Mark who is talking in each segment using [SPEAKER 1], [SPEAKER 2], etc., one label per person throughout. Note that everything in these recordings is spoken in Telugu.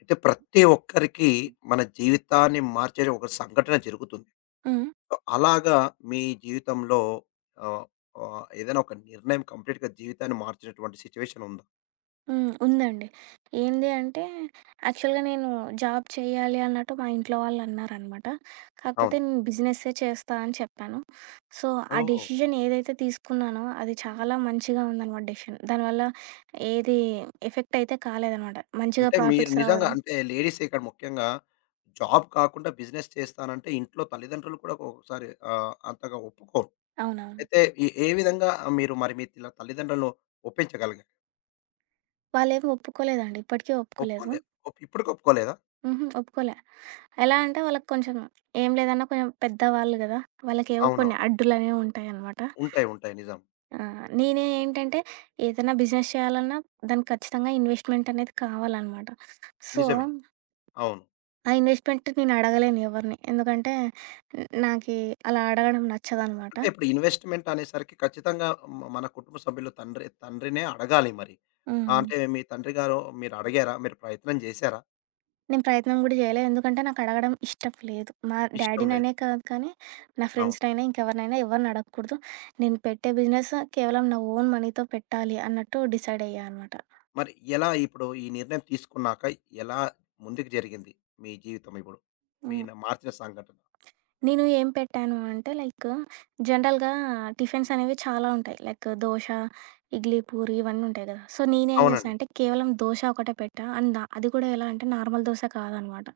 [SPEAKER 1] అయితే ప్రతి ఒక్కరికి మన జీవితాన్ని మార్చే ఒక సంఘటన జరుగుతుంది.
[SPEAKER 2] హ్మ్.
[SPEAKER 1] సో, అలాగా మీ జీవితంలో ఆహ్, ఆహ్, ఏదైనా ఒక నిర్ణయం కంప్లీట్‌గా జీవితాన్ని మార్చినటువంటి సిట్యుయేషన్ ఉందా?
[SPEAKER 2] హ్మ్. ఉందండి. ఏంది అంటే యాక్చువల్‌గా నేను జాబ్ చేయాలి అన్నట్టు మా ఇంట్లో వాళ్ళన్నారనమాట. కాకపోతే
[SPEAKER 1] అవును.
[SPEAKER 2] నేను బిజినెస్సే చేస్తా అని చెప్పాను. సో, ఆ
[SPEAKER 1] ఓహ్!
[SPEAKER 2] డెసిషన్ ఏదైతే తీసుకున్నానో అది చాలా మంచిగా ఉందనమాట డెసిషన్. దానివల్ల ఏది ఎఫెక్ట్ అయితే కాలేదనమాట. మంచిగా
[SPEAKER 1] అంటే మీరు
[SPEAKER 2] ప్రాఫిట్స్
[SPEAKER 1] నిజంగా
[SPEAKER 2] రావడం
[SPEAKER 1] అంటే లేడీసే ఇక్కడ ముఖ్యంగా జాబ్ కాకుండా బిజినెస్ చేస్తానంటే ఇంట్లో తల్లిదండ్రులు కూడా ఒక్కొక్కసారి అంతగా ఒప్పుకోరు.
[SPEAKER 2] అవునవును.
[SPEAKER 1] అయితే ఏ ఏ విధంగా మీరు మరి మీ ఇలా తల్లిదండ్రులను ఒప్పించగలిగారు?
[SPEAKER 2] వాళ్ళేమి ఒప్పుకోలేదండి. ఇప్పటికీ ఒప్పుకోలేదు.
[SPEAKER 1] ఒప్పుకోలే ఇప్పటికి ఒప్పుకోలేదా?
[SPEAKER 2] హుహు. ఒప్పుకోలే. ఎలా
[SPEAKER 1] ఆ!
[SPEAKER 2] అంటే వాళ్ళకి కొంచెం ఏం లేదన్నా కొంచెం పెద్దవాళ్ళు గదా! వాళ్ళకేవో
[SPEAKER 1] అవునవును.
[SPEAKER 2] కొన్ని అడ్డులనేవి ఉంటాయనమాట.
[SPEAKER 1] ఉంటాయి. ఉంటాయి. నిజం.
[SPEAKER 2] ఆ! నేనే ఏంటంటే ఏదైనా బిజినెస్ చేయాలన్నా దానికి ఖచ్చితంగా ఇన్వెస్ట్‌మెంట్ అనేది కావాలనమాట. సో,
[SPEAKER 1] నిజమే. అవును.
[SPEAKER 2] ఆ ఇన్వెస్ట్‌మెంట్ నేను అడగలేను ఎవరిని. ఎందుకంటే నాకి అలా అడగడం నచ్చదనమాట.
[SPEAKER 1] అంటే ఇప్పుడు ఇన్వెస్ట్‌మెంట్ అనేసరికి ఖచ్చితంగా మన కుటుంబ సభ్యులు తండ్రినే అడగాలి మరి.
[SPEAKER 2] హ్మ్.
[SPEAKER 1] అంటే మీ తండ్రి గారు మీరు అడిగారా? మీరు ప్రయత్నం చేశారా?
[SPEAKER 2] నేను ప్రయత్నం కూడా చేయలే. ఎందుకంటే నాకు అడగడం ఇష్టం లేదు. మా
[SPEAKER 1] ఇష్టం లేదు.
[SPEAKER 2] డ్యాడీననే కాదు కానీ నా
[SPEAKER 1] అవును.
[SPEAKER 2] ఫ్రెండ్స్‌నైనా, ఇంకెవరినైనా ఎవరిని అడగకూడదు. నేను పెట్టే బిజినెస్ కేవలం నా ఓన్ మనీతో పెట్టాలి అన్నట్టు డిసైడ్ అయ్యా అనమాట.
[SPEAKER 1] మరి ఎలా ఇప్పుడు ఈ నిర్ణయం తీసుకున్నాక ఎలా ముందుకు జరిగింది మీ జీవితం ఇప్పుడు? మీ
[SPEAKER 2] హ్మ్.
[SPEAKER 1] మార్చిన సంఘటన?
[SPEAKER 2] నేను ఏం పెట్టాను అంటే లైక్ జనరల్‌గా టిఫిన్స్ అనేవి చాలా ఉంటాయి. లైక్ దోస, ఇడ్లీ, పూరి ఇవన్నీ ఉంటాయి కదా! సో, నేనేం చేశా
[SPEAKER 1] అవునండి.
[SPEAKER 2] అంటే కేవలం దోస ఒకటే పెట్టా. అండ్ అది కూడా ఎలా అంటే నార్మల్ దోస కాదనమాట.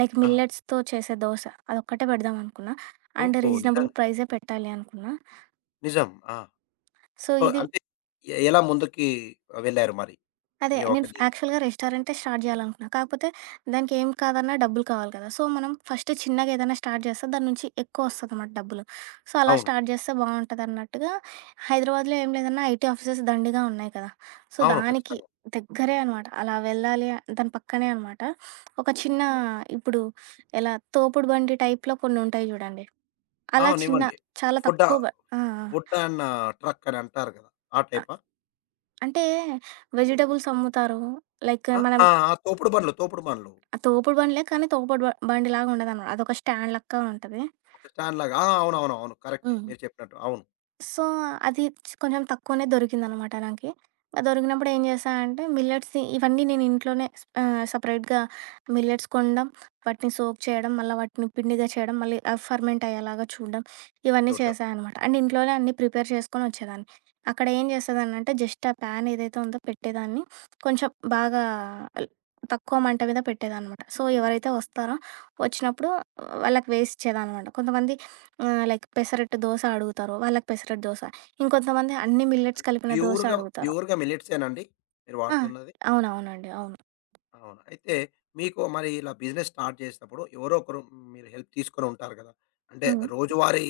[SPEAKER 2] లైక్
[SPEAKER 1] ఆ!
[SPEAKER 2] మిల్లెట్స్‌తో చేసే దోస అదొక్కటే పెడదాం అనుకున్నా. అండ్
[SPEAKER 1] ఓహో!
[SPEAKER 2] రీజనబుల్
[SPEAKER 1] నిజంగా.
[SPEAKER 2] ప్రైజే పెట్టాలి అనుకున్నా.
[SPEAKER 1] నిజం. ఆ!
[SPEAKER 2] సో,
[SPEAKER 1] సో, అంటే ఎలా ముందుకి వెళ్లారు మరి?
[SPEAKER 2] అదే.
[SPEAKER 1] మీ ఒక
[SPEAKER 2] నేను ఫ్
[SPEAKER 1] నిర్ణయం.
[SPEAKER 2] యాక్చువల్‌గా రెస్టారెంటే స్టార్ట్ జేయాలనుకున్నా. కాకపోతే దానికేం కాదన్నా డబ్బులు కావాలి కదా! సో, మనం ఫస్ట్ చిన్నగా ఏదైనా స్టార్ట్ చేస్తే దాని నుంచి ఎక్కువొస్తదనమాట డబ్బులు. సో, అలా
[SPEAKER 1] అవును.
[SPEAKER 2] స్టార్ట్ చేస్తే బావుంటదన్నట్టుగా హైదరాబాద్‌లో ఏం లేదన్నా ఐటీ ఆఫీసెస్ దండిగా ఉన్నాయి కదా! సో,
[SPEAKER 1] అవును.
[SPEAKER 2] దానికి
[SPEAKER 1] ఖచ్చితంగా.
[SPEAKER 2] దగ్గరే అనమాట. అలా వెళ్ళాలి దాని పక్కనే అనమాట. ఒక చిన్న ఇప్పుడు ఎలా తోపుడు బండి టైప్‌లో కొన్నుంటాయి చూడండి. అలా చిన్న
[SPEAKER 1] అవునివ్వండి.
[SPEAKER 2] చాలా
[SPEAKER 1] ఫుడ్
[SPEAKER 2] తక్కువ ఆ!
[SPEAKER 1] ఫుడ్ అండ్ ట్రక్ అని అంటారు కదా! ఆ
[SPEAKER 2] ఆ!
[SPEAKER 1] టైపా?
[SPEAKER 2] అంటే వెజిటబుల్స్ అమ్ముతారు. లైక్
[SPEAKER 1] ఆ!
[SPEAKER 2] మనం
[SPEAKER 1] ఆ! ఆ! తోపుడు బండ్లు, తోపుడు బండ్లు.
[SPEAKER 2] ఆ తోపుడు బండిలే కానీ, తోపుడు బండిలాగా ఉండదనమాట. అదొక స్టాండ్ లెక్క ఉంటది.
[SPEAKER 1] ఒక స్టాండ్‌లాగా. ఆ! అవునవునవును. కరెక్టే.
[SPEAKER 2] హ్మ్.
[SPEAKER 1] మీరు చెప్పినట్టు. అవును.
[SPEAKER 2] సో, అది కొంచెం తక్కువనే దొరికిందనమాట నాకి. దొరికినప్పుడు ఏం చేశా అంటే మిల్లెట్స్‌ని ఇవన్నీ నేను ఇంట్లోనే సెపరేట్‌గా మిల్లెట్స్ కొనడం, వాటిని సోక్ చేయడం, మళ్ళీ వాటిని పిండిగా చేయడం, మళ్ళీ అవి ఫర్మెంట్ అయ్యేలాగా చూడడం, ఇవన్నీ
[SPEAKER 1] చూడ్డం.
[SPEAKER 2] చేశా
[SPEAKER 1] అవును.
[SPEAKER 2] అనమాట. అండ్ ఇంట్లోనే అన్నీ ప్రిపేర్ చేసుకొని వచ్చేదాన్ని. అక్కడ ఏం చేసేదాన్నంటే జస్ట్ ఆ ప్యాన్ ఏదైతే ఉందో పెట్టేదాన్ని. కొంచెం బాగా ల్ తక్కువ మంట మీద పెట్టేదాన్నమాట. సో, ఎవరైతే వస్తారో వచ్చినప్పుడు వాళ్ళకి వేసిచ్చేదాన్నమాట. కొంతమంది ఆ! లైక్ పెసరట్టు దోస అడుగుతారు. వాళ్ళకి పెసరట్టు దోస. ఇంకొంతమంది అన్ని
[SPEAKER 1] అంటే
[SPEAKER 2] మిల్లెట్స్ కలిపిన దోస
[SPEAKER 1] ప్యూర్‌గా,
[SPEAKER 2] అడుగుతారు.
[SPEAKER 1] ప్యూర్‌గా మిల్లెట్సేనండి మీరు
[SPEAKER 2] ఆ!
[SPEAKER 1] వాడుతున్నది?
[SPEAKER 2] అవునవునండి. అవును.
[SPEAKER 1] అవును. అయితే మీకు మరి ఇలా బిజినెస్ స్టార్ట్ చేసినప్పుడు ఎవరో ఒకరు మీరు హెల్ప్ తీసుకొని ఉంటారు కదా! అంటే
[SPEAKER 2] హ్మ్.
[SPEAKER 1] రోజువారీ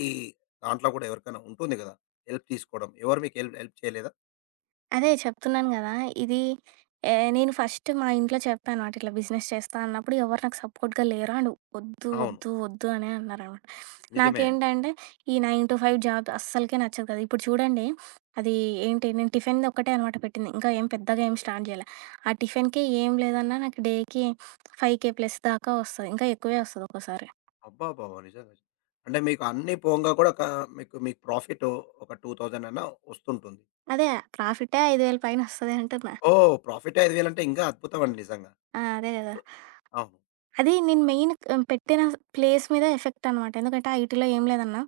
[SPEAKER 1] దాంట్లో కూడా ఎవరికైనా ఉంటుంది కదా! హెల్ప్ తీసుకోవడం. ఎవరు మీకు హెల్ప్ హెల్ప్ చేయలేదా?
[SPEAKER 2] అదే చెప్తున్నాను గదా! ఇది నేను ఫస్ట్ మా ఇంట్లో చెప్పానమాట. ఇట్లా బిజినెస్ చేస్తా అన్నప్పుడు ఎవరు నాకు సపోర్ట్‌గా లేరు. అండ్ వద్దు,
[SPEAKER 1] అవును.
[SPEAKER 2] వద్దు, వద్దు అనే అన్నారనమాట.
[SPEAKER 1] నిజమే అండి.
[SPEAKER 2] నాకేంటంటే ఈ 9-5 జాబ్ అస్సలకే నచ్చదు కదా! ఇప్పుడు చూడండి అది ఏంటి నేను టిఫిన్‌ది ఒక్కటే అనమాట పెట్టింది. ఇంకా ఏం పెద్దగా ఏం స్టార్ట్ జేయలే. ఆ టిఫిన్‌కే ఏం లేదన్నా నాకు డేకి 5,000 ప్లస్ దాకా వస్తది. ఇంకా ఎక్కువే వస్తది ఒక్కోసారి.
[SPEAKER 1] అబ్బబ్బబ్బా! నిజంగా. అంటే మీకు అన్నీ పోంగా కూడా ఒక మీకు మీకు ప్రాఫిట్ ఒక 2000 అన్నా వస్తుంటుంది.
[SPEAKER 2] అదే ప్రాఫిటే 5,000 పైన వస్తది అంటున్నా.
[SPEAKER 1] ఓహ్! ప్రాఫిటే 5000 అంటే ఇంకా అద్భుతం అండి నిజంగా.
[SPEAKER 2] ఆ! అదే గదా!
[SPEAKER 1] అవును.
[SPEAKER 2] అది నేను మెయిన్ పెట్టిన ప్లేస్ మీద ఎఫెక్ట్ అనమాట. ఎందుకంటే, ఆ ఐటీలో ఏం లేదన్నా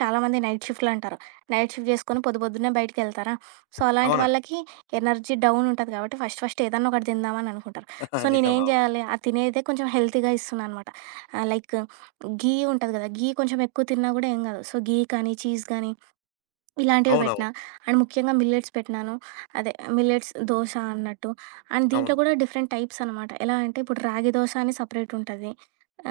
[SPEAKER 2] చాలామంది నైట్ షిఫ్ట్‌లంటారు. నైట్ షిఫ్ట్ జేసుకొని పొద్దు పొద్దున్నే బయటికెళ్తారా? సో, అలాంటి
[SPEAKER 1] అవునండి.
[SPEAKER 2] వాళ్ళకి ఎనర్జీ డౌన్ ఉంటది కాబట్టి ఫస్ట్ ఫస్ట్ ఏదన్నా ఒకటి తిందామని అనుకుంటారు. సో,
[SPEAKER 1] నిజం.
[SPEAKER 2] నేనేం
[SPEAKER 1] అవును.
[SPEAKER 2] జేయాలి? ఆ తినేదే కొంచెం హెల్తీగా ఇస్తున్నా అనమాట. లైక్ ఘీ ఉంటది గదా! ఘీ కొంచెం ఎక్కువ తిన్నా గూడా ఏం గాదు. సో, ఘీ కానీ, చీజ్ గానీ ఇలాంటివి
[SPEAKER 1] అవునవును.
[SPEAKER 2] బెట్టినా. అండ్ ముఖ్యంగా మిల్లెట్స్ పెట్టినాను. అదే మిల్లెట్స్ దోస అన్నట్టు. అండ్ దీంట్లో
[SPEAKER 1] అవును. అవును
[SPEAKER 2] గూడా డిఫరెంట్ టైప్స్ అనమాట. ఎలా అంటే ఇప్పుడు రాగి దోస అని సపరేట్ ఉంటది.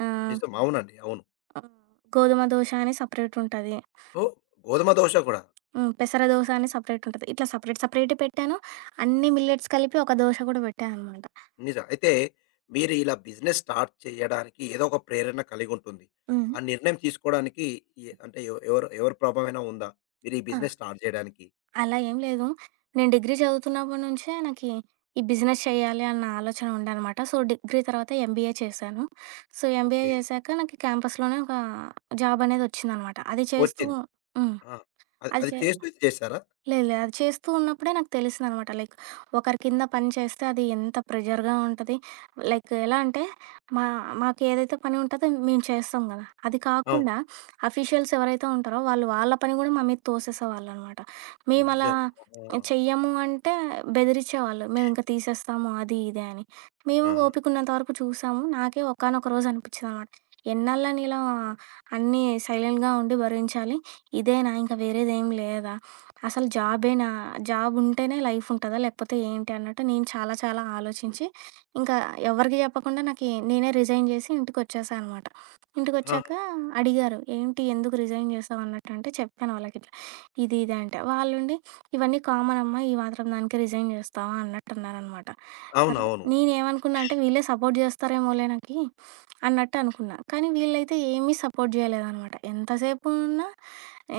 [SPEAKER 2] ఆహ్,
[SPEAKER 1] నిజం. అవునండి. అవును.
[SPEAKER 2] ఆహ్, గోధుమ దోస అని సపరేట్ ఉంటది.
[SPEAKER 1] సో, గోధుమ దోస కూడా.
[SPEAKER 2] హ్మ్. పెసర దోస అని సపరేట్ ఉంటది. ఇట్లా సపరేట్ సపరేటే పెట్టాను. అన్ని మిల్లెట్స్ కలిపి ఒక దోస గూడా పెట్టా అనమాట.
[SPEAKER 1] నిజం. అయితే మీరు ఇలా బిజినెస్ స్టార్ట్ చేయడానికి ఏదో ఒక ప్రేరణ కలిగుంటుంది.
[SPEAKER 2] హ్మ్.
[SPEAKER 1] ఆ నిర్ణయం తీసుకోవడానికి అంటే ఎవ ఎవరు ఎవరి ప్రభావం అయినా ఉందా? మీరు ఈ
[SPEAKER 2] ఆ!
[SPEAKER 1] బిజినెస్ స్టార్ట్ చేయడానికి?
[SPEAKER 2] అలా ఏం లేదు. నేను డిగ్రీ చదువుతున్నప్పటి నుంచే నాకి ఈ బిజినెస్ చేయాలి అన్న ఆలోచన ఉందనమాట. సో, డిగ్రీ తర్వాత ఎంబీఏ చేశాను. So, MBA
[SPEAKER 1] okay.
[SPEAKER 2] చేశాక నాకు క్యాంపస్‌లోనే ఒక జాబ్ అనేది వచ్చిందనమాట. అది చేస్తూ
[SPEAKER 1] వచ్చింది.
[SPEAKER 2] హ్మ్.
[SPEAKER 1] ఆ! అది
[SPEAKER 2] అది
[SPEAKER 1] అది
[SPEAKER 2] చే
[SPEAKER 1] చేస్తూ ఇది చేశారా?
[SPEAKER 2] లేదు, లేదు. అది చేస్తూ ఉన్నప్పుడే నాకు తెలిసిందనమాట. లైక్ ఒకరి కింద పని చేస్తే అది ఎంత ప్రెజర్‌గా ఉంటది. లైక్ ఎలా అంటే మా మాకేదైతే పని ఉంటదో మేము చేస్తాం గదా! అది
[SPEAKER 1] అవును.
[SPEAKER 2] కాకుండా అఫీషియల్స్ ఎవరైతే ఉంటారో వాళ్ళు వాళ్ళ పని గూడా మా మీద తోసేసేవాళ్ళనమాట. మేమలా
[SPEAKER 1] నిజం. ఆ!
[SPEAKER 2] చెయ్యము అంటే బెదిరిచ్చేవాళ్ళు. మేమింక తీసేస్తాము అది ఇది అని. మేము
[SPEAKER 1] ఆ!
[SPEAKER 2] ఓపికున్నంత వరకు చూసాము. నాకే ఒకానొక రోజు అనిపిచ్చిందనమాట. ఎన్నాళ్ళని ఇలా అన్నీ సైలెంట్‌గా ఉండి భరించాలి. ఇదేనా ఇంక వేరేదేం లేదా? అసలు జాబేనా? జాబుంటేనే లైఫుంటదా? లేకపోతే ఏంటి అన్నట్టు నేను చాలా చాలా ఆలోచించి, ఇంకా ఎవరికీ చెప్పకుండా నాకి నేనే రిజైన్ జేసి ఇంటికొచ్చేసా అనమాట.
[SPEAKER 1] ఆ!
[SPEAKER 2] ఇంటికొచ్చాక అడిగారు, "ఏంటి? ఎందుకు రిజైన్ జేసావు" అన్నట్టంటే చెప్పాను వాళ్ళకిట్లా, ఇది ఇది అంటే. వాళ్ళుండి, "ఇవన్నీ కామనమ్మా, ఈ మాత్రం దానికి రిజైన్ జేస్తావా?" అన్నట్టన్నారనమాట. అర్రె
[SPEAKER 1] అవునవును.
[SPEAKER 2] నేనేమనుకున్నా అంటే, వీళ్ళే సపోర్ట్ జేస్తారేమోలే నాకి అన్నట్టు అనుకున్నా. కానీ వీళ్ళైతే ఏమీ సపోర్ట్ జేయలేదనమాట. ఎంతసేపు ఉన్నా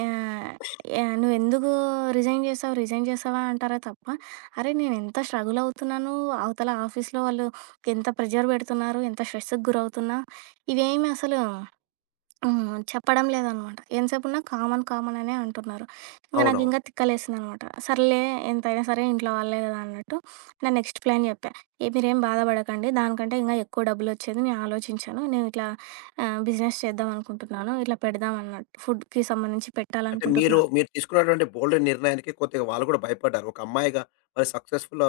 [SPEAKER 2] ఆహ్, యాహ్! "నువ్వెందుకు రిజైన్ జేసావు? రిజైన్ జేసావా?" అంటారే తప్ప, అరే నేనెంత స్ట్రగుల్ అవుతున్నాను, అవతల ఆఫీస్‌లో వాళ్ళు ఎంత ప్రెజర్ పెడుతున్నారు, ఎంత స్ట్రెస్‌కి గురవుతున్నా, ఇవేమి అసలు హ్మ్. చెప్పడం లేదనమాట. ఎంతసేపున్నా కామన్ కామన్ అనే అంటున్నారు. ఇంక అవును.
[SPEAKER 1] అవునవును.
[SPEAKER 2] నాకింకా తిక్కలేసిందనమాట. సర్లే ఎంతైనా సరే ఇంట్లో వాళ్ళే గదా అన్నట్టు, నా నెక్స్ట్ ప్లాన్ జెప్పా. "ఏ మీరేం బాధపడకండి, దానికంటే ఇంగా ఎక్కువ డబ్బులొచ్చేది నేను ఆలోచించాను. నేనిట్లా బిజినెస్ చేద్దామనుకుంటున్నాను, ఇట్లా పెడదాం" అన్నట్టు. ఫుడ్‌కి సంబంధించి
[SPEAKER 1] అంటే మీరు
[SPEAKER 2] పెట్టాలనుకుంటున్నా.
[SPEAKER 1] మీరు తీసుకున్నటువంటి బోల్డ్ నిర్ణయానికి కొద్దిగా వాళ్ళు కూడా భయపడ్డారు. ఒక అమ్మాయిగా మరి సక్సెస్‌ఫుల్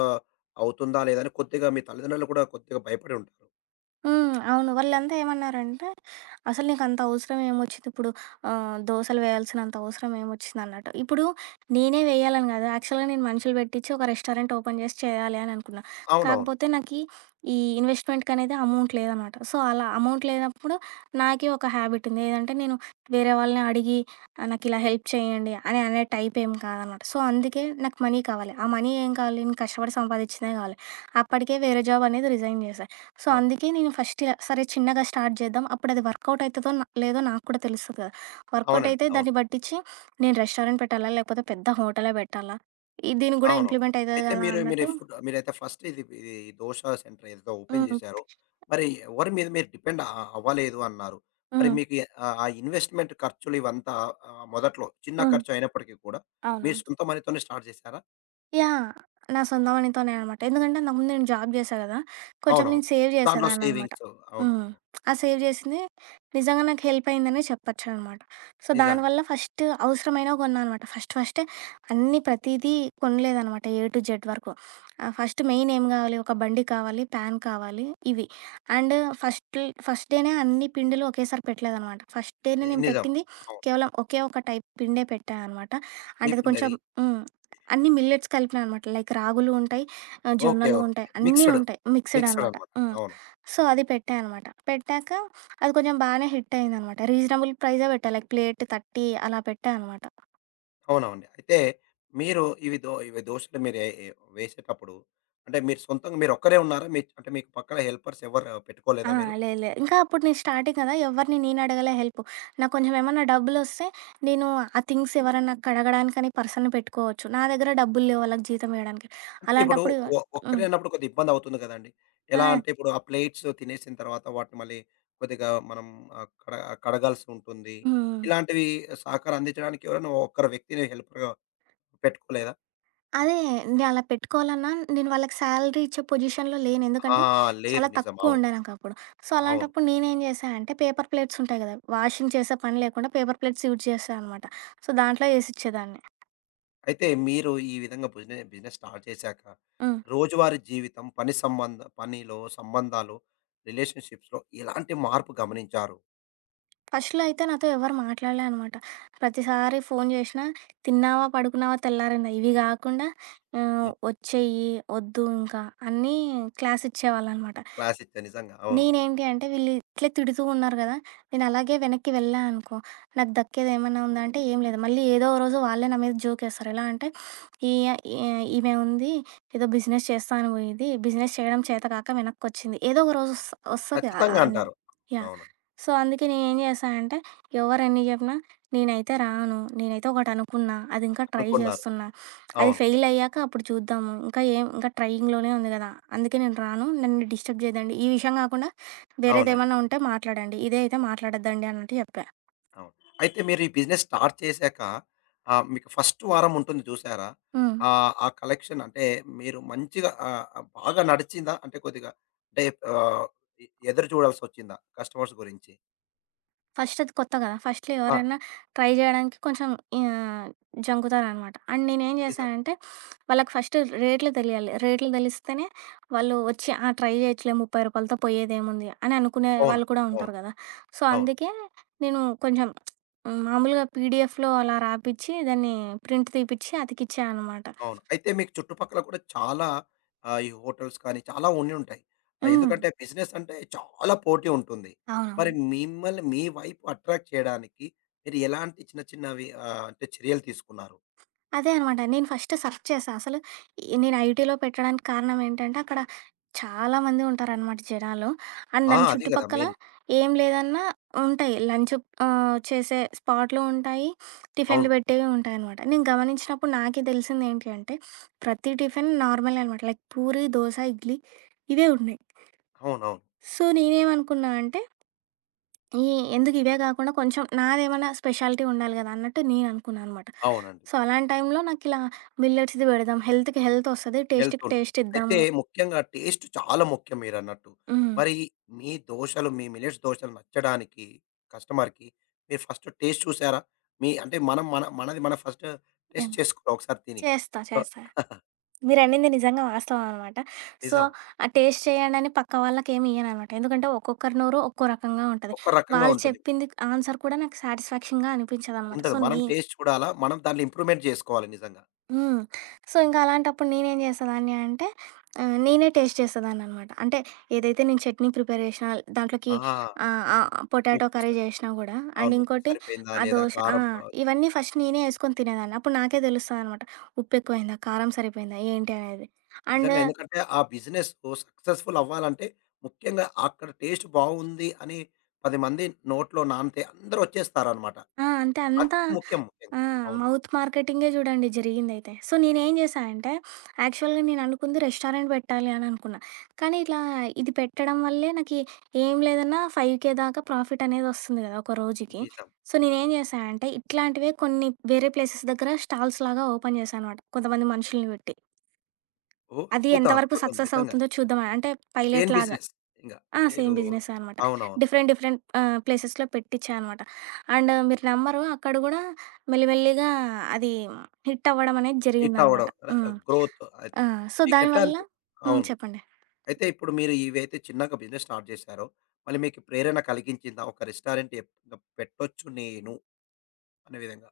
[SPEAKER 1] అవుతుందా? లేదా? అని కొద్దిగా మీ తల్లిదండ్రులు కూడా కొద్దిగా భయపడి ఉంటారు.
[SPEAKER 2] హ్మ్. అవును. వాళ్ళంతా ఏమన్నారంటే, "అసలు నీకంత అవసరం ఏమొచ్చింది ఇప్పుడు దోసలు వేయాల్సినంత అవసరం ఏమొచ్చిందన్నట్టు." ఇప్పుడు నేనే వేయాలని కాదు. యాక్చువల్‌గా నేను మనుషులు పెట్టిచ్చి ఒక రెస్టారెంట్ ఓపెన్ చేసి చేయాలి అని అనుకున్నా.
[SPEAKER 1] అవునవును.
[SPEAKER 2] కాకపోతే నాకీ ఈ ఇన్వెస్ట్‌మెంట్‌కనేది అమౌంట్ లేదనమాట. సో, అలా అమౌంట్ లేనప్పుడు నాకే ఒక హ్యాబిట్ ఉంది. ఏదంటే నేను వేరే వాళ్ళని అడిగి నాకిలా హెల్ప్ చేయండి అని అనే టైప్ ఏం కాదనమాట. సో, అందుకే నాకు మనీ కావాలి. ఆ మనీ ఏం కావాలి? నేను కష్టపడి సంపాదిచ్చిందే కావాలి. అప్పటికే వేరే జాబ్ అనేది రిజైన్ చేశా. సో,
[SPEAKER 1] అవును.
[SPEAKER 2] అందుకే నేను ఫస్ట్ ఇలా సరే చిన్నగా స్టార్ట్ చేద్దాం. అప్పుడది వర్కౌట్ అయితదో న లేదో నాకు కూడా తెలుస్తది కదా! వర్కౌట్
[SPEAKER 1] అవునండి.
[SPEAKER 2] అయితే
[SPEAKER 1] అవును.
[SPEAKER 2] దాన్ని పట్టిచ్చి నేను రెస్టారెంట్ పెట్టాలా? లేకపోతే పెద్ద హోటలే పెట్టాలా? ఈ దీనికి గూడా
[SPEAKER 1] అవును.
[SPEAKER 2] ఇంప్లిమెంట్ అయితది
[SPEAKER 1] అయితే
[SPEAKER 2] కదా!
[SPEAKER 1] మీరు మీరు
[SPEAKER 2] అన్నట్టు
[SPEAKER 1] ఫుడ్ మీరైతే ఫస్ట్ ఇది ఇది దోస సెంటర్ ఏదైతే ఓపెన్
[SPEAKER 2] హ్మ్.
[SPEAKER 1] చేశారో, మరి ఎవరి మీద మీరు డిపెండ్ అవ్వలేదు అన్నారు. మరి
[SPEAKER 2] హ్మ్.
[SPEAKER 1] మీకు ఆ ఆ ఇన్వెస్ట్‌మెంట్ ఖర్చులు ఇవంతా మొదట్లో చిన్న
[SPEAKER 2] హ్మ్.
[SPEAKER 1] ఖర్చు అయినప్పటికీ కూడా మీరు
[SPEAKER 2] అవును.
[SPEAKER 1] సొంత మనీతోనే స్టార్ట్ చేశారా?
[SPEAKER 2] యాహ్! నా సొంత మనీతోనే అనమాట. ఎందుకంటే ఇంతకు ముందు నేను జాబ్ జేశా గదా! కొంచెం
[SPEAKER 1] అవునవును.
[SPEAKER 2] నేను సేవ్
[SPEAKER 1] దాంట్లో
[SPEAKER 2] జేసేదాన్ననమాట.
[SPEAKER 1] సేవింగ్స్ అవును. అవును.
[SPEAKER 2] హ్మ్. ఆ సేవ్ జేసింది నిజంగా నాకు హెల్ప్ అయిందనే చెప్పొచ్చనమాట. సో,
[SPEAKER 1] నిజంగా.
[SPEAKER 2] దానివల్ల ఫస్ట్ అవసరమైనవి గొన్నా అనమాట. ఫస్ట్ ఫస్టే అన్నీ ప్రతీదీ కొనలేదనమాట ఏ టు జెడ్ వరకు. ఫస్ట్ మెయిన్ ఏం గావాలి, ఒక బండి కావాలి, ప్యాన్ కావాలి ఇవి. అండ్ ఫస్ట్ ఫస్ట్ డేనే అన్ని పిండిలు ఒకేసారి పెట్టలేదనమాట. ఫస్ట్ డేనే
[SPEAKER 1] ని-
[SPEAKER 2] నేను
[SPEAKER 1] నిజం.
[SPEAKER 2] పెట్టింది
[SPEAKER 1] అవును.
[SPEAKER 2] కేవలం ఒకే ఒక టైప్ పిండే పెట్టా అనమాట.
[SPEAKER 1] ఏ
[SPEAKER 2] అంటే అది కొంచెం
[SPEAKER 1] పిండది?
[SPEAKER 2] హ్మ్. అన్నీ మిల్లెట్స్ కలిపిననమాట. లైక్ రాగులు ఉంటాయి,
[SPEAKER 1] ఓకే.
[SPEAKER 2] జొన్నలు
[SPEAKER 1] ఓకే.
[SPEAKER 2] ఉంటాయి, అన్నీ
[SPEAKER 1] మిక్స్‌డ్.
[SPEAKER 2] ఉంటాయి. మిక్స్‌డ్
[SPEAKER 1] మిక్స్‌డ్
[SPEAKER 2] అనమాట.
[SPEAKER 1] అన్నమాట.
[SPEAKER 2] హ్మ్.
[SPEAKER 1] అవును.
[SPEAKER 2] సో, అది పెట్టా అనమాట. పెట్టాక అది కొంచెం బానే హిట్ అయిందనమాట. రీజనబుల్ ప్రైజే పెట్టా. లైక్ ప్లేట్ 30 అలా పెట్టా అనమాట.
[SPEAKER 1] అవునవునండి. అయితే మీరు ఇవి దోసలు మీరు ఏ ఏ వేసేటప్పుడు అంటే మీరు సొంతంగా మీరొక్కరే ఉన్నారా? మీ అంటే మీకు పక్కన హెల్పర్స్ ఎవరు
[SPEAKER 2] ఆ!
[SPEAKER 1] పెట్టుకోలేదా మీరు?
[SPEAKER 2] లేదు, లేదు. ఇంకా అప్పుడు నేను స్టార్టింగ్ కదా! ఎవరిని నేను అడగలే హెల్ప్. నాకు కొంచెం ఏమన్నా డబ్బులొస్తే నేను ఆ థింగ్స్ ఎవరన్నా కడగడానికని పర్సన్‌ని పెట్టుకోవచ్చు. నా దగ్గర డబ్బులు లేవు వాళ్ళకి జీతం ఇవ్వడానికి.
[SPEAKER 1] అంటే ఇప్పుడు
[SPEAKER 2] అలాంటప్పుడు
[SPEAKER 1] ఒక్కరే
[SPEAKER 2] హ్మ్.
[SPEAKER 1] అన్నప్పుడు కొద్దిగా ఇబ్బంది అవుతుంది కదండీ!
[SPEAKER 2] ఆ!
[SPEAKER 1] ఎలా అంటే ఇప్పుడు ఆ ప్లేట్స్ తినేసిన తర్వాత వాటిని మళ్ళీ కొద్దిగా మనం ఆహ్, కడ కడగాల్సి ఉంటుంది.
[SPEAKER 2] హ్మ్.
[SPEAKER 1] ఇలాంటివి సహకారం అందించడానికి ఎవరైనా ఒక్కరు వ్యక్తిని హెల్పర్‌గా పెట్టుకోలేదా?
[SPEAKER 2] అదే. నేనలా పెట్టుకోవాలన్నా నేను వాళ్ళకి శాలరీ ఇచ్చే పొజిషన్‌లో లేను.
[SPEAKER 1] ఆ!
[SPEAKER 2] ఎందుకంటే
[SPEAKER 1] లేరు.
[SPEAKER 2] చాలా
[SPEAKER 1] నిజం. అవును.
[SPEAKER 2] తక్కువుండే నాకప్పుడు. సో,
[SPEAKER 1] అవును.
[SPEAKER 2] అలాంటప్పుడు నేనేం జేశా అంటే పేపర్ ప్లేట్స్ ఉంటాయి గదా! వాషింగ్ చేసే పని లేకుండా పేపర్ ప్లేట్స్ యూజ్ చేశా అనమాట. సో, దాంట్లో ఏసిచ్చేదాన్ని.
[SPEAKER 1] అయితే మీరు ఈ విధంగా బిజినెస్ స్టార్ట్ చేశాక,
[SPEAKER 2] హ్మ్.
[SPEAKER 1] రోజువారీ జీవితం, పనిలో సంబంధాలు, రిలేషన్‌షిప్స్‌లో ఎలాంటి మార్పు గమనించారు?
[SPEAKER 2] ఫస్ట్‌లో అయితే నాతో ఎవరు మాట్లాడలే అనమాట. ప్రతిసారి ఫోను జేషినా, తిన్నావా? పడుకున్నావా? తెల్లారిందా? ఇవి గాకుండా
[SPEAKER 1] హ్మ్.
[SPEAKER 2] ఒచ్చేయి, ఒద్దు ఇంకా అన్నీ క్లాస్ ఇచ్చేవాళ్ళనమాట.
[SPEAKER 1] క్లాస్ ఇచ్చా నిజంగా. అవును.
[SPEAKER 2] నేనేంటి అంటే వీళ్ళు ఇట్లే తిడుతూ ఉన్నారు గదా! నేను అలాగే వెనక్కి వెళ్ళా అనుకో, నాకు దక్కేది ఏమన్నా ఉందా అంటే ఏం లేదు. మళ్ళీ ఏదో ఓ రోజు వాళ్ళే నా మీద జోకేస్తారు. ఎలా అంటే ఈ ఈమె ఉంది ఏదో బిజినెస్ చేస్తా అని పోయింది. బిజినెస్ చేయడం చేతకాక వెనక్కొచ్చింది. ఏదో ఒక రోజు వస్తది అలా
[SPEAKER 1] ఖచ్చితంగా
[SPEAKER 2] అన్నం.
[SPEAKER 1] అంటారు.
[SPEAKER 2] యాహ్!
[SPEAKER 1] అవును.
[SPEAKER 2] సో, అందుకే నేనేం చేశా అంటే ఎవరెన్ని చెప్పినా నేనైతే రాను. నేనైతే ఒకటనుకున్నా. అది ఇంకా ట్రై
[SPEAKER 1] అనుకున్నారు.
[SPEAKER 2] చేస్తున్నా. అది
[SPEAKER 1] అవును.
[SPEAKER 2] ఫెయిల్ అయ్యాక అప్పుడు చూద్దాము. ఇంకా ఏం ఇంకా ట్రయింగ్‌లోనే ఉంది గదా! అందుకే నేను రాను. నన్ను డిస్టర్బ్ చేయదండి. ఈ విషయం గాకుండా
[SPEAKER 1] అవునండి.
[SPEAKER 2] వేరేదేమన్నా ఉంటే మాట్లాడండి. ఇదే అయితే మాట్లాడొద్దండి అన్నట్టు చెప్పా.
[SPEAKER 1] అవును. అయితే మీరు ఈ బిజినెస్ స్టార్ట్ చేశాక మీకు ఫస్ట్ వారం ఉంటుంది చూసారా?
[SPEAKER 2] హ్మ్.
[SPEAKER 1] ఆ కలెక్షన్ అంటే మీరు మంచిగా ఆహ్, ఆహ్, బాగా నడిచిందా? అంటే కొద్దిగా అంటే ఆహ్, ఎ ఎదురు చూడాల్సొచ్చిందా కస్టమర్స్ గురించి?
[SPEAKER 2] ఫస్ట్ అది కొత్త కదా! ఫస్ట్‌లో
[SPEAKER 1] ఆ!
[SPEAKER 2] ఎవరైనా ట్రై జేయడానికి కొంచెం ఆహ్, జంకుతారనమాట. అండ్ నేనేం
[SPEAKER 1] నిజం.
[SPEAKER 2] జేశానంటే, వాళ్ళకి ఫస్ట్ రేట్లు దెలియాలి. రేట్లు దెలిస్తేనే వాళ్ళు వచ్చి ఆ! ట్రై జేయొచ్చులే రూ. 30తో పోయేదేముంది అని అనుకునే
[SPEAKER 1] అవును.
[SPEAKER 2] వాళ్ళు కూడా
[SPEAKER 1] అవును.
[SPEAKER 2] ఉంటారు గదా! సో,
[SPEAKER 1] అవును.
[SPEAKER 2] అందుకే నేను కొంచెం మామూలుగా పీడిఎఫ్‌లో అలా రాపిచ్చి, దాన్ని ప్రింట్ తీపిచ్చి అతికిచ్చా అనమాట.
[SPEAKER 1] అవును. అయితే మీకు చుట్టుపక్కల కూడా చాలా ఈ హోటల్స్ కానీ చాలా ఉండి ఉంటాయి.
[SPEAKER 2] హ్మ్.
[SPEAKER 1] ఎందుకంటే బిజినెస్ అంటే చాలా పోటీ ఉంటుంది. మరి
[SPEAKER 2] అవునవును.
[SPEAKER 1] మిమ్మల్ని మీ వైపు అట్రాక్ట్ చేయడానికి మీరు ఎలాంటి చిన్న చిన్నవి అంటే చర్యలు తీసుకున్నారు?
[SPEAKER 2] అదే అనమాట. నేను ఫస్ట్ సెర్చ్ చేశా. అసలు ఈ నేను ఐటీలో పెట్టడానికి కారణం ఏంటంటే, అక్కడ చాలా మంది ఉంటారనమాట జనాలు. అండ్
[SPEAKER 1] ఆ!
[SPEAKER 2] దాని
[SPEAKER 1] అదే గదా!
[SPEAKER 2] చుట్టుపక్కల
[SPEAKER 1] మెయిన్.
[SPEAKER 2] ఏం లేదన్నా ఉంటాయి. లంచ్ చేసే స్పాట్లు ఉంటాయి.
[SPEAKER 1] అవును.
[SPEAKER 2] టిఫిన్‌లు పెట్టేవి ఉంటాయనమాట. నేను గమనించినప్పుడు నాకే తెలిసింది ఏంటి అంటే, ప్రతి టిఫిన్ నార్మలే అనమాట. లైక్ పూరి, దోస, ఇడ్లీ ఇవే ఉన్నాయి.
[SPEAKER 1] అవునవును.
[SPEAKER 2] సో, నేనేమనుకున్నా అంటే, ఈ ఎందుకు ఇవే కాకుండా కొంచెం నాదేమన్నా స్పెషాలిటీ ఉండాలి కదా! అన్నట్టు నేను అనుకున్నా అనమాట.
[SPEAKER 1] అవునండి.
[SPEAKER 2] సో, అలాంటి టైంలో నాకిలా మిల్లెట్స్‌ది పెడదాం. హెల్త్‌కి హెల్త్ వస్తది.
[SPEAKER 1] వెళ్తూ
[SPEAKER 2] టేస్ట్‌కి
[SPEAKER 1] ఉంటుంది.
[SPEAKER 2] టేస్ట్
[SPEAKER 1] అయితే
[SPEAKER 2] ఇద్దాము.
[SPEAKER 1] ముఖ్యంగా టేస్ట్ చాలా ముఖ్యం మీరన్నట్టు.
[SPEAKER 2] హ్మ్.
[SPEAKER 1] మరి మీ దోసలు, మీ మిల్లెట్స్ దోసలు నచ్చడానికి కస్టమర్‌కి మీరు ఫస్ట్ టేస్ట్ చూసారా? మీ అంటే మనం మన మనది మనం ఫస్ట్ టేస్ట్
[SPEAKER 2] యాహ్!
[SPEAKER 1] చేసుకున్నాం ఒకసారి తిని.
[SPEAKER 2] చేస్తా.
[SPEAKER 1] సో
[SPEAKER 2] చేస్తా. మీరనింది నిజంగా వాస్తవం అనమాట. సో,
[SPEAKER 1] నిజం.
[SPEAKER 2] ఆ టేస్ట్ చేయండని పక్క వాళ్ళకేమి ఇయ్యననమాట. ఎందుకంటే ఒక్కొక్కరి నోరు ఒక్కో రకంగా ఉంటది.
[SPEAKER 1] ఒక్కో రకంగా
[SPEAKER 2] వాళ్ళు
[SPEAKER 1] ఉంటుంది.
[SPEAKER 2] చెప్పింది ఆన్సర్ కూడా నాకు సాటిస్ఫాక్షన్‌గా అనిపించదనమాట.
[SPEAKER 1] ఉంటది.
[SPEAKER 2] సో,
[SPEAKER 1] మనం టేస్ట్ చూడాలా, మనం దాంట్లో ఇంప్రూవ్‌మెంట్ చేసుకోవాలి నిజంగా.
[SPEAKER 2] హ్మ్. సో, ఇంకా అలాంటప్పుడు నేనేం చేసేదాన్ని అంటే నేనే టేస్ట్ చేసేదాన్ననమాట. అంటే ఏదైతే నేను చట్నీ ప్రిపేర్ చేసినా, దాంట్లోకి
[SPEAKER 1] ఆ!
[SPEAKER 2] ఆహ్, ఆహ్, పొటాటో
[SPEAKER 1] ఉప్పు స
[SPEAKER 2] కర్రీ చేసినా గూడా అండ్
[SPEAKER 1] అవును. ఉప్పు
[SPEAKER 2] ఇంకోటి
[SPEAKER 1] సరిపోయిందా
[SPEAKER 2] ఆ
[SPEAKER 1] లేదా?
[SPEAKER 2] దోస ఆ!
[SPEAKER 1] కారం కావచ్చు.
[SPEAKER 2] ఇవన్నీ ఫస్ట్ నేనే యేసుకొని తినేదాన్ని. అప్పుడు నాకే తెలుస్తదనమాట. ఉప్పెక్కువైందా? కారం సరిపోయిందా? ఏంటి అనేది? అండ్
[SPEAKER 1] నిజంగా. ఎందుకంటే ఆ బిజినెస్సు సక్సెస్‌ఫుల్ అవ్వాలంటే ముఖ్యంగా అక్కడ టేస్ట్ బాగుంది అని 10 మంది నోట్లో నానితే అందరూ వచ్చేస్తారనమాట.
[SPEAKER 2] ఆ! అంతే
[SPEAKER 1] అది
[SPEAKER 2] అంతా
[SPEAKER 1] ముఖ్యంగా.
[SPEAKER 2] ఆ!
[SPEAKER 1] అవును.
[SPEAKER 2] మౌత్ మార్కెటింగే జూడండి జరిగిందైతే. సో, నేనేం జేశా అంటే, యాక్చువల్‌గా నేననుకుంది రెస్టారెంట్ పెట్టాలి అననుకున్నా. కానీ ఇట్లా ఇది పెట్టడం వల్లే నాకి ఏం లేదన్నా 5,000 దాకా ప్రాఫిటనేదొస్తుంది గదా! ఒక రోజుకి.
[SPEAKER 1] నిజం.
[SPEAKER 2] సో, నేనేం జేశా అంటే, ఇట్లాంటివే కొన్ని వేరే ప్లేసెస్ దగ్గర స్టాల్స్ లాగా ఓపెన్ జేశా అనమాట. కొంతమంది మనుషుల్ని బెట్టి.
[SPEAKER 1] ఓహ్!
[SPEAKER 2] అది
[SPEAKER 1] అద్భుతం.
[SPEAKER 2] ఎంతవరకు
[SPEAKER 1] అద్భుతం.
[SPEAKER 2] సక్సెస్
[SPEAKER 1] నిజంగా.
[SPEAKER 2] అవుతుందో చూద్దామని. అంటే పైలెట్
[SPEAKER 1] చైన్
[SPEAKER 2] లాగా.
[SPEAKER 1] బిజినెస్ ఇంగ.
[SPEAKER 2] ఆ! సేమ్
[SPEAKER 1] మీరు
[SPEAKER 2] బిజినెసే అనమాట.
[SPEAKER 1] అవునవును.
[SPEAKER 2] డిఫరెంట్ డిఫరెంట్ ప్లేసెస్‌లో పెట్టిచ్చా అనమాట. అండ్ మీరు నమ్మరు అక్కడ గూడా మెల్లిమెల్లిగా అది హిట్ అవ్వడం అనేది
[SPEAKER 1] హిట్
[SPEAKER 2] జరిగిందనమాట.
[SPEAKER 1] అవ్వడం
[SPEAKER 2] హ్మ్.
[SPEAKER 1] గ్రోత్ అయితే.
[SPEAKER 2] ఆ! సో,
[SPEAKER 1] మీకెట్లా
[SPEAKER 2] దానివల్ల
[SPEAKER 1] అనిపి
[SPEAKER 2] హ్మ్.
[SPEAKER 1] అవును.
[SPEAKER 2] చెప్పండి.
[SPEAKER 1] అయితే ఇప్పుడు మీరు ఇవైతే చిన్నగా బిజినెస్ స్టార్ట్ చేశారో, మళ్ళీ మీకు ప్రేరణ కలిగించిందా? ఒక రెస్టారెంట్ పెట్టొచ్చు నేను అనే విధంగా.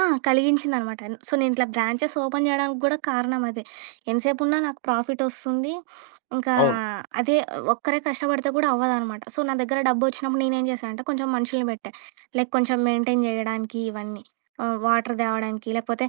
[SPEAKER 2] ఆ! కలిగించిందనమాట. సో, నేను ఇట్లా బ్రాంచెస్ ఓపెన్ జేయడానికి గూడా కారణం అదే. ఎంతసేపున్నా నాకు ప్రాఫిటొస్తుంది. ఇంకా
[SPEAKER 1] అవును.
[SPEAKER 2] అదే ఒక్కరే కష్టపడితే గూడా అవ్వదనమాట. సో, నా దగ్గర డబ్బొచ్చినప్పుడు నేనేం చేశా అంటే, కొంచెం మనుషుల్ని బెట్టా. లైక్ కొంచెం మెయింటైన్ జేయడానికి ఇవన్నీ. వాటర్ తేవడానికి, లేకపోతే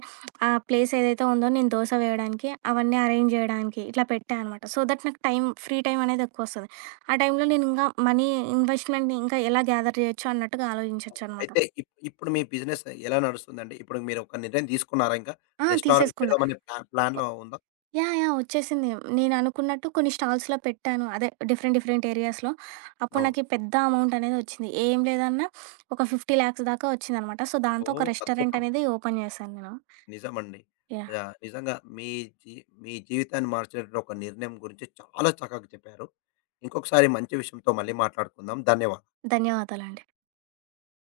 [SPEAKER 2] ఆ ప్లేస్ ఏదైతే ఉందో నేను దోస వేయడానికి, అవన్నీ అరేంజ్ జేయడానికి ఇట్లా పెట్టా అనమాట. సో దట్ నాకు టైం ఫ్రీ టైం అనేది ఎక్కువొస్తది. ఆ టైంలో నేను ఇంకా మనీ ఇన్వెస్ట్‌మెంట్‌ని ఇంకా ఎలా గ్యాదర్ జేయొచ్చు అన్నట్టుగా ఆలోచించొచ్చనమాట.
[SPEAKER 1] అయితే ఇప్పుడు మీ బిజినెస్ ఎలా నడుస్తుందండి? ఇప్పుడు మీరు ఒక నిర్ణయం తీసుకున్నారా ఇంకా?
[SPEAKER 2] ఆ!
[SPEAKER 1] రెస్టారెంట్
[SPEAKER 2] తీసేసుకున్నా.
[SPEAKER 1] పెడదామనే ప్లాన్‌లో ఉందా?
[SPEAKER 2] యాహ్! యాహ్! వచ్చేసింది. నేననుకున్నట్టు కొన్ని స్టాల్స్‌లో పెట్టాను. అదే డిఫరెంట్ డిఫరెంట్ ఏరియాస్‌లో. అప్పుడు
[SPEAKER 1] అవును.
[SPEAKER 2] నాకీ పెద్ద అమౌంట్ అనేది వచ్చింది. ఏం లేదన్నా ఒక 50,00,000 దాకా వచ్చిందనమాట. సో, దాంతో ఒక
[SPEAKER 1] ఓహ్!
[SPEAKER 2] రెస్టారెంట్
[SPEAKER 1] అద్భుతం.
[SPEAKER 2] అనేది ఓపెన్ చేశాను నేను.
[SPEAKER 1] నిజమండి.
[SPEAKER 2] యాహ్!
[SPEAKER 1] యాహ్! నిజంగా మీ జీ మీ జీవితాన్ని మార్చినటువంటి ఒక నిర్ణయం గురించి చాలా చక్కగా చెప్పారు. ఇంకొకసారి మంచి విషయంతో మళ్ళీ మాట్లాడుకుందాం. ధన్యవాదాలు.
[SPEAKER 2] ధన్యవాదాలండి.